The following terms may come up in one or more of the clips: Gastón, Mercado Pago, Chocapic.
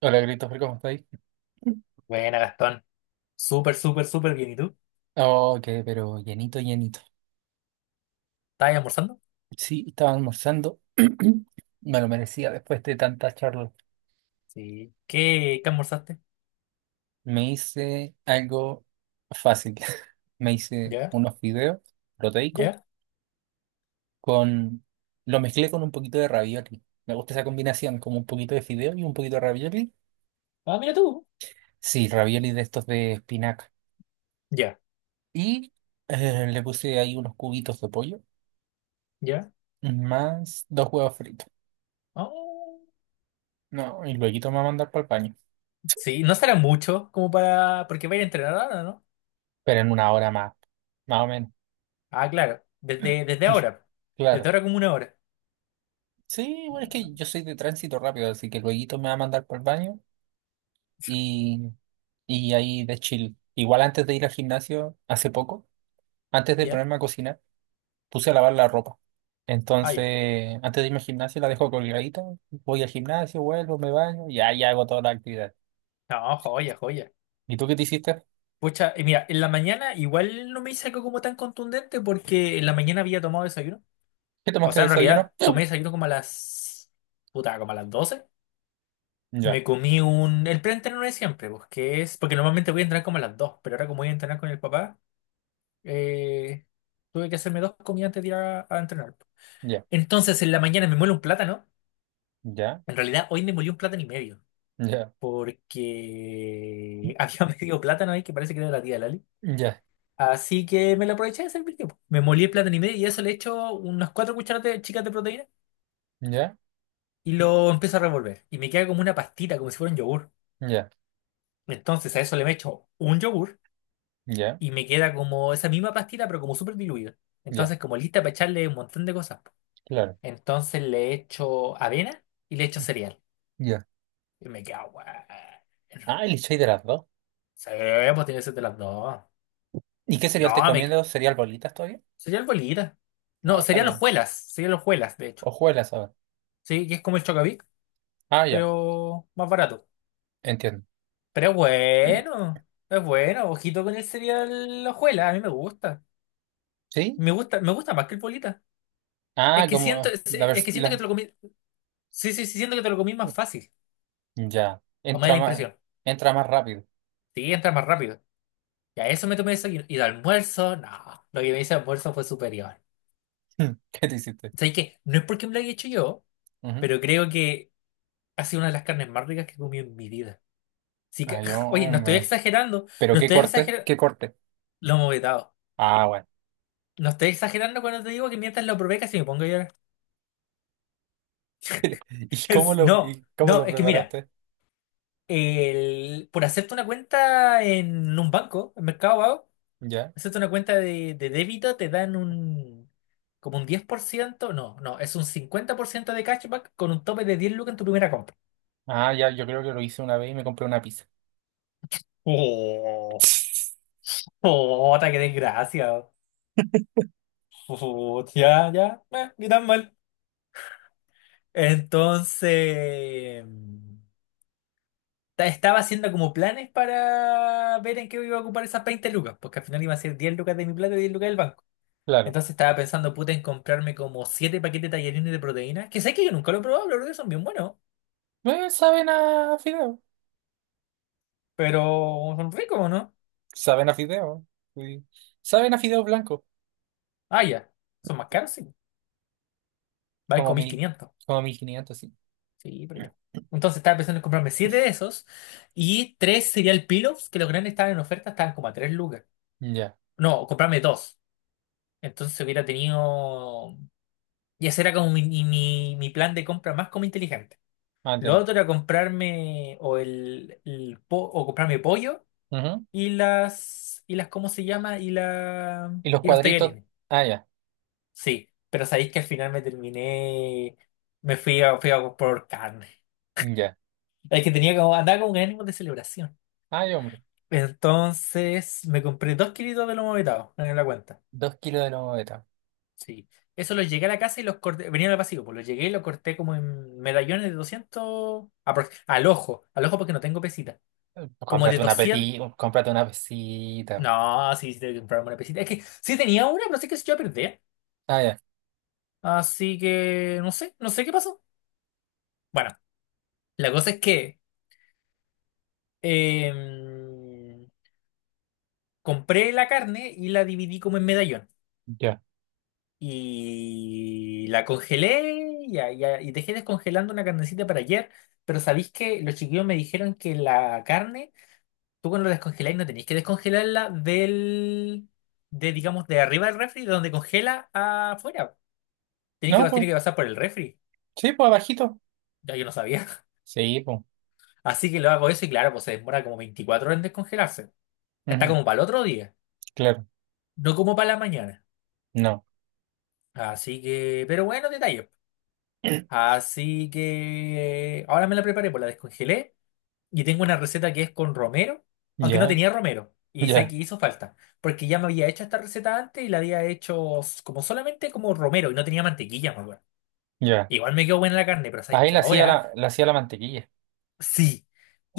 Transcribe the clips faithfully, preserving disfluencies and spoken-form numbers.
Hola, Christopher, ¿cómo estáis? Buena, Gastón. Súper, súper, súper bien. ¿Y tú? Ok, pero llenito, llenito. ¿Estás almorzando? Sí, estaba almorzando. Me lo merecía después de tanta charla. Sí. ¿Qué, qué almorzaste? Me hice algo fácil. Me hice ¿Ya? unos fideos proteicos ¿Ya? con. Lo mezclé con un poquito de ravioli. Me gusta esa combinación, como un poquito de fideo y un poquito de ravioli. Ah, mira tú. Sí, ravioli de estos de espinaca. Ya, Y eh, le puse ahí unos cubitos de pollo, ya. más dos huevos fritos. Oh. No, y luego me va a mandar para el paño. Sí, no será mucho como para... Porque va a ir a entrenar ahora, ¿no? Pero en una hora más, más o menos, Ah, claro. Desde, desde ahora. Desde claro. ahora como una hora. Sí, bueno, es que yo soy de tránsito rápido, así que luego me va a mandar por el baño y, y ahí de chill. Igual antes de ir al gimnasio, hace poco, antes de ¿Ya? ponerme a cocinar, puse a lavar la ropa. Ah, ya. Entonces, antes de irme al gimnasio la dejo colgadita, voy al gimnasio, vuelvo, me baño y ahí hago toda la actividad. No, joya, joya. ¿Y tú qué te hiciste? Pucha, y mira, en la mañana igual no me hice algo como tan contundente porque en la mañana había tomado desayuno. ¿Qué O tomaste de sea, en desayuno? realidad tomé desayuno como a las... Puta, como a las doce. Ya, Me comí un... El preentreno de siempre, pues, que es... Porque normalmente voy a entrenar como a las dos, pero ahora como voy a entrenar con el papá, eh, tuve que hacerme dos comidas antes de ir a, a entrenar. ya, Entonces, en la mañana me muele un plátano. ya, En realidad, hoy me molí un plátano y medio, ya, porque había medio plátano ahí que parece que era de la tía Lali. ya, Así que me lo aproveché de servir. pues. Me molí el plátano y medio y a eso le echo unas cuatro cucharadas de- chicas de proteína ya, y lo empiezo a revolver. Y me queda como una pastita, como si fuera un yogur. ya, Entonces, a eso le echo un yogur ya, y me queda como esa misma pastita, pero como súper diluida. ya, Entonces, como lista para echarle un montón de cosas. claro. Entonces le echo avena y le echo cereal. Ya. Y me queda bueno. Ah, el chai de las dos. Sí, pues tiene que ser de las dos. ¿Y qué cereal te No, me queda. comiendo? ¿Cereal bolitas todavía? Cereal bolita. No, No, está cereal bien. hojuelas. Cereal hojuelas, de hecho. Hojuelas ahora. Sí, que es como el Chocapic, Ah, ya, pero más barato. entiendo. Pero es bueno. Es bueno. Ojito con el cereal hojuelas. A mí me gusta. ¿Sí? Me gusta, me gusta más que el bolita. Es Ah, que siento, como es, la es vers- que siento que la- te lo comí. Sí, sí, sí, siento que te lo comí más fácil. ya. O me da Entra la más, impresión. entra más rápido. Sí, entra más rápido. Y a eso me tomé eso y, y de almuerzo, no. Lo que me hice de almuerzo fue superior. ¿Qué te hiciste? ¿Sabes qué? No es porque me lo haya hecho yo, Ujú. pero creo que ha sido una de las carnes más ricas que he comido en mi vida. Así que, Ay, oye, no estoy hombre. exagerando, ¿Pero no qué estoy corte? exagerando. ¿Qué corte? Lo hemos vetado. Ah, bueno. No estoy exagerando cuando te digo que mientras lo probé casi me pongo a llorar. ¿Y cómo Es- lo, No, y cómo no, lo es que mira, preparaste? el, por hacerte una cuenta en un banco, en Mercado Pago. Ya. Hacerte una cuenta de, de débito, te dan un como un diez por ciento. No, no, es un cincuenta por ciento de cashback con un tope de diez lucas en tu primera compra. Ah, ya, yo creo que lo hice una vez y me compré una pizza. Oh, oh, ta, qué desgracia. Oh, ya, ya, eh, ni tan mal. Entonces, ta- estaba haciendo como planes para ver en qué iba a ocupar esas veinte lucas, porque al final iba a ser diez lucas de mi plata y diez lucas del banco. Claro. Entonces estaba pensando, puta, en comprarme como siete paquetes de tallarines de proteína, que sé que yo nunca lo he probado, pero creo que son bien buenos. Eh, saben a fideo. Pero son ricos, ¿no? Saben a fideo. Sí. Saben a fideo blanco. Ah, ya. Son más caros, sí. Valen Como como mil mil, quinientos como mil quinientos, sí. Sí, pero ya. Entonces estaba pensando en comprarme siete de esos y tres cereal pillows, que los grandes estaban en oferta, estaban como a tres lucas. Ya, No, comprarme dos. Entonces hubiera tenido. Y ese era como mi, mi, mi plan de compra más como inteligente. ah, Lo entiendo. otro era comprarme o el, el po- o comprarme pollo Ujú. y las y las ¿cómo se llama? Y la Y los y los cuadritos, tallarines. ah, ya, Sí, pero sabéis que al final me terminé, me fui a, fui a comprar carne. ya. Es que tenía como, andaba con un ánimo de celebración. Ay, hombre, Entonces me compré dos kilitos de lomo vetado en la cuenta. dos kilos de lomo beta. Sí. Eso los llegué a la casa y los corté, venía en el vacío, pues los llegué y los corté como en medallones de doscientos, aprox- al ojo, al ojo porque no tengo pesita. Eh, Como de Cómprate una doscientos. petit, cómprate una pesita. No, sí, sí, tengo que comprarme una pesita. Es que sí tenía una, pero no sé que yo la perdí. Ah, ya, Así que no sé, no sé qué pasó. Bueno, la cosa es que... em, compré la carne y la dividí como en medallón. ya. Y la congelé y, a- y a- y dejé descongelando una carnecita para ayer. Pero sabéis que los chiquillos me dijeron que la carne, tú cuando la descongeláis no tenéis que descongelarla del, de, digamos, de arriba del refri, de donde congela afuera. Tenéis No, que, pues, tiene que pasar por el refri. sí, pues, abajito. Ya yo no sabía. Sí, pues, Así que lo hago eso y claro, pues se demora como veinticuatro horas en descongelarse. Está ujú, como para el otro día, claro, no como para la mañana. no, Así que, pero bueno, detalle. Así que eh, ahora me la preparé, pues la descongelé y tengo una receta que es con romero, aunque no ya, tenía romero. Y sé ya, que hizo falta, porque ya me había hecho esta receta antes y la había hecho s- como solamente como romero y no tenía mantequilla, me acuerdo. ya. Igual me quedó buena la carne, pero sabéis Ahí que la hacía ahora la, la hacía la mantequilla. sí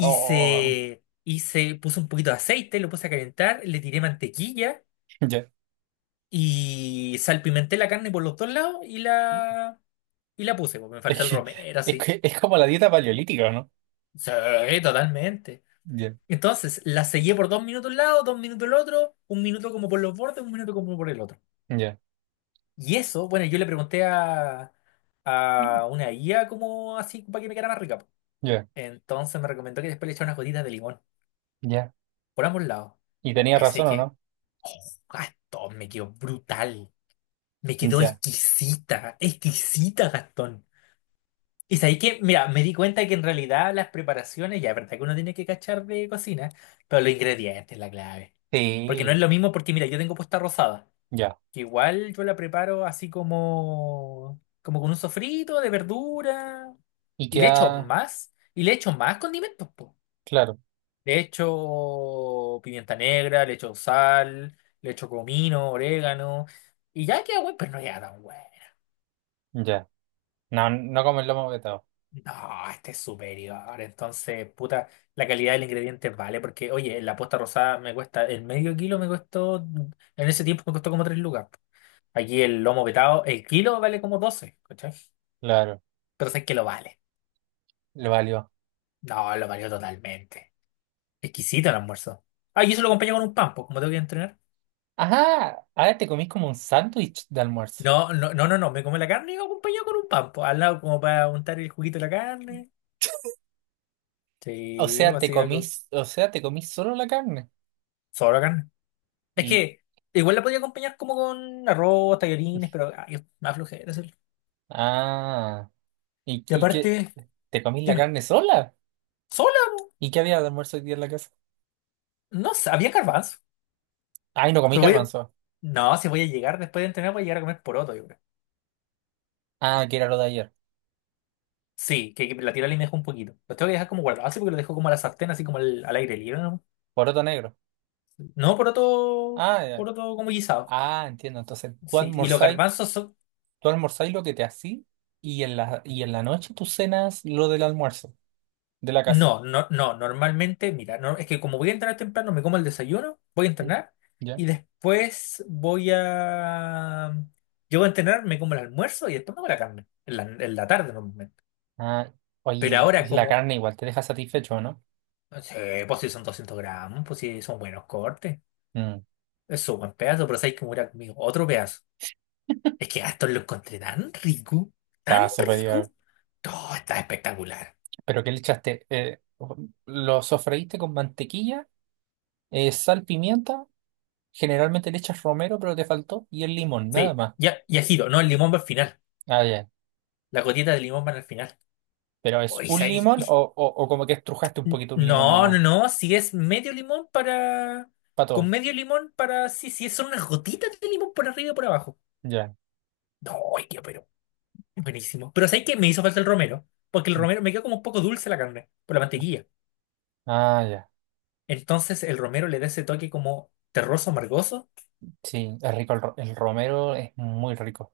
Oh, hice, puse un poquito de aceite, lo puse a calentar, le tiré mantequilla ya. y salpimenté la carne por los dos lados y la, y la puse, pues me falta Es el que, romero, es así. que- es como la dieta paleolítica, ¿o no? Sí, totalmente. Ya, Entonces, la seguí por dos minutos un lado, dos minutos el otro, un minuto como por los bordes, un minuto como por el otro. ya, Y eso, bueno, yo le pregunté a, a una guía como así para que me quedara más rica. po. ya, Entonces me recomendó que después le echara unas gotitas de limón ya. por ambos lados. Y Oh, tenía y sé razón, ¿o que no? ah, Gastón, me quedó brutal. Me quedó Ya. exquisita, exquisita, Gastón. Y sabéis que, mira, me di cuenta que en realidad las preparaciones, ya es verdad que uno tiene que cachar de cocina, pero los ingredientes es la clave. Porque no es Sí, lo mismo, porque mira, yo tengo posta rosada, ya. que igual yo la preparo así como, como con un sofrito de verdura, Y y le echo queda, más, y le echo más condimentos, po. claro, Le echo pimienta negra, le echo sal, le echo comino, orégano, y ya queda bueno, pero no queda tan bueno. ya. No, no como el lomo vetado. No, este es superior. Entonces, puta, la calidad del ingrediente vale. Porque, oye, la posta rosada me cuesta, el medio kilo me costó, en ese tiempo me costó como tres lucas. Aquí el lomo vetado, el kilo vale como doce, ¿cachai? Claro, Pero sé que lo vale. le valió. No, lo valió totalmente. Exquisito el almuerzo. Ah, y eso lo acompañé con un pan, pues, como tengo que entrenar. Ajá, ahora te comís como un sándwich de almuerzo. No, no, no, no, no, me come la carne y lo acompañé con un pan, pues, al lado como para untar el juguito de la carne. O Sí, o sea, te así algo. comís, o sea, te comís solo la carne. Solo carne. Es Y, que igual la podía acompañar como con arroz, tallarines, pero ay, es más flojera hacerlo. ah, y, Y y qué, aparte, te comís la dime, carne sola. sola, ¿Y qué había de almuerzo hoy día en la casa? no sé, había garbanzo. Ay, no comí Pero voy a- garbanzo. No, si voy a llegar después de entrenar, voy a llegar a comer poroto, yo creo. Ah, que era lo de ayer. Sí, que, que la tira y me dejo un poquito. Lo tengo que dejar como guardado así porque lo dejo como a la sartén, así como al, al aire libre, ¿no? Poroto negro. No, poroto, Ah, ya. poroto como guisado. Ah, entiendo. Entonces, tú Sí, y los almorzáis, garbanzos son. tú almorzáis lo que te hacís y en la, y en la noche tú cenas lo del almuerzo de la casa. No, no, no, normalmente, mira, no, es que como voy a entrenar temprano, me como el desayuno, voy a Mm, entrenar ya. y después voy a... Llego a entrenar, me como el almuerzo y después me como la carne, en la, en la tarde normalmente. Ah, oye, Pero la, ahora la como, carne igual te deja satisfecho, ¿no? sí, pues si son doscientos gramos, pues si son buenos cortes, Mm, es un buen pedazo, pero sabéis que me hubiera comido otro pedazo. Es que esto lo encontré tan rico, tan está rico, superior. todo está espectacular. ¿Pero qué le echaste? Eh, ¿lo sofreíste con mantequilla, eh, sal, pimienta? Generalmente le echas romero, pero te faltó. Y el limón, nada Sí, más. ya, y ají, no, el limón va al final, Ah, ya. la gotita de limón va al final. ¿Pero Oh, es y un sa- y- limón y o, o, o como que estrujaste un poquito un limón No, no, nomás? no, si es medio limón para... Para Con todo. medio limón para... Sí, sí, son unas gotitas de limón por arriba y por abajo. Ya. No, ay, qué pero buenísimo. Pero ¿sabes qué? Me hizo falta el romero, porque el Mm. romero me quedó como un poco dulce la carne, por la mantequilla. Ah, ya. Entonces el romero le da ese toque como terroso, amargoso. Sí, es rico el, ro- el romero, es muy rico.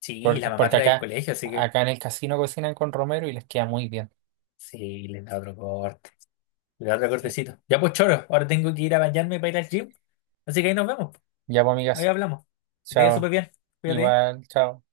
Sí, y la Porque, mamá porque trae del acá, colegio, así que... acá en el casino cocinan con romero y les queda muy bien. Sí, le da otro corte, le da otro cortecito. Ya pues choro, ahora tengo que ir a bañarme para ir al gym. Así que ahí nos vemos, Ya, pues, ahí amigas. hablamos. Te veo Chao. súper bien, cuídate. Igual, chao.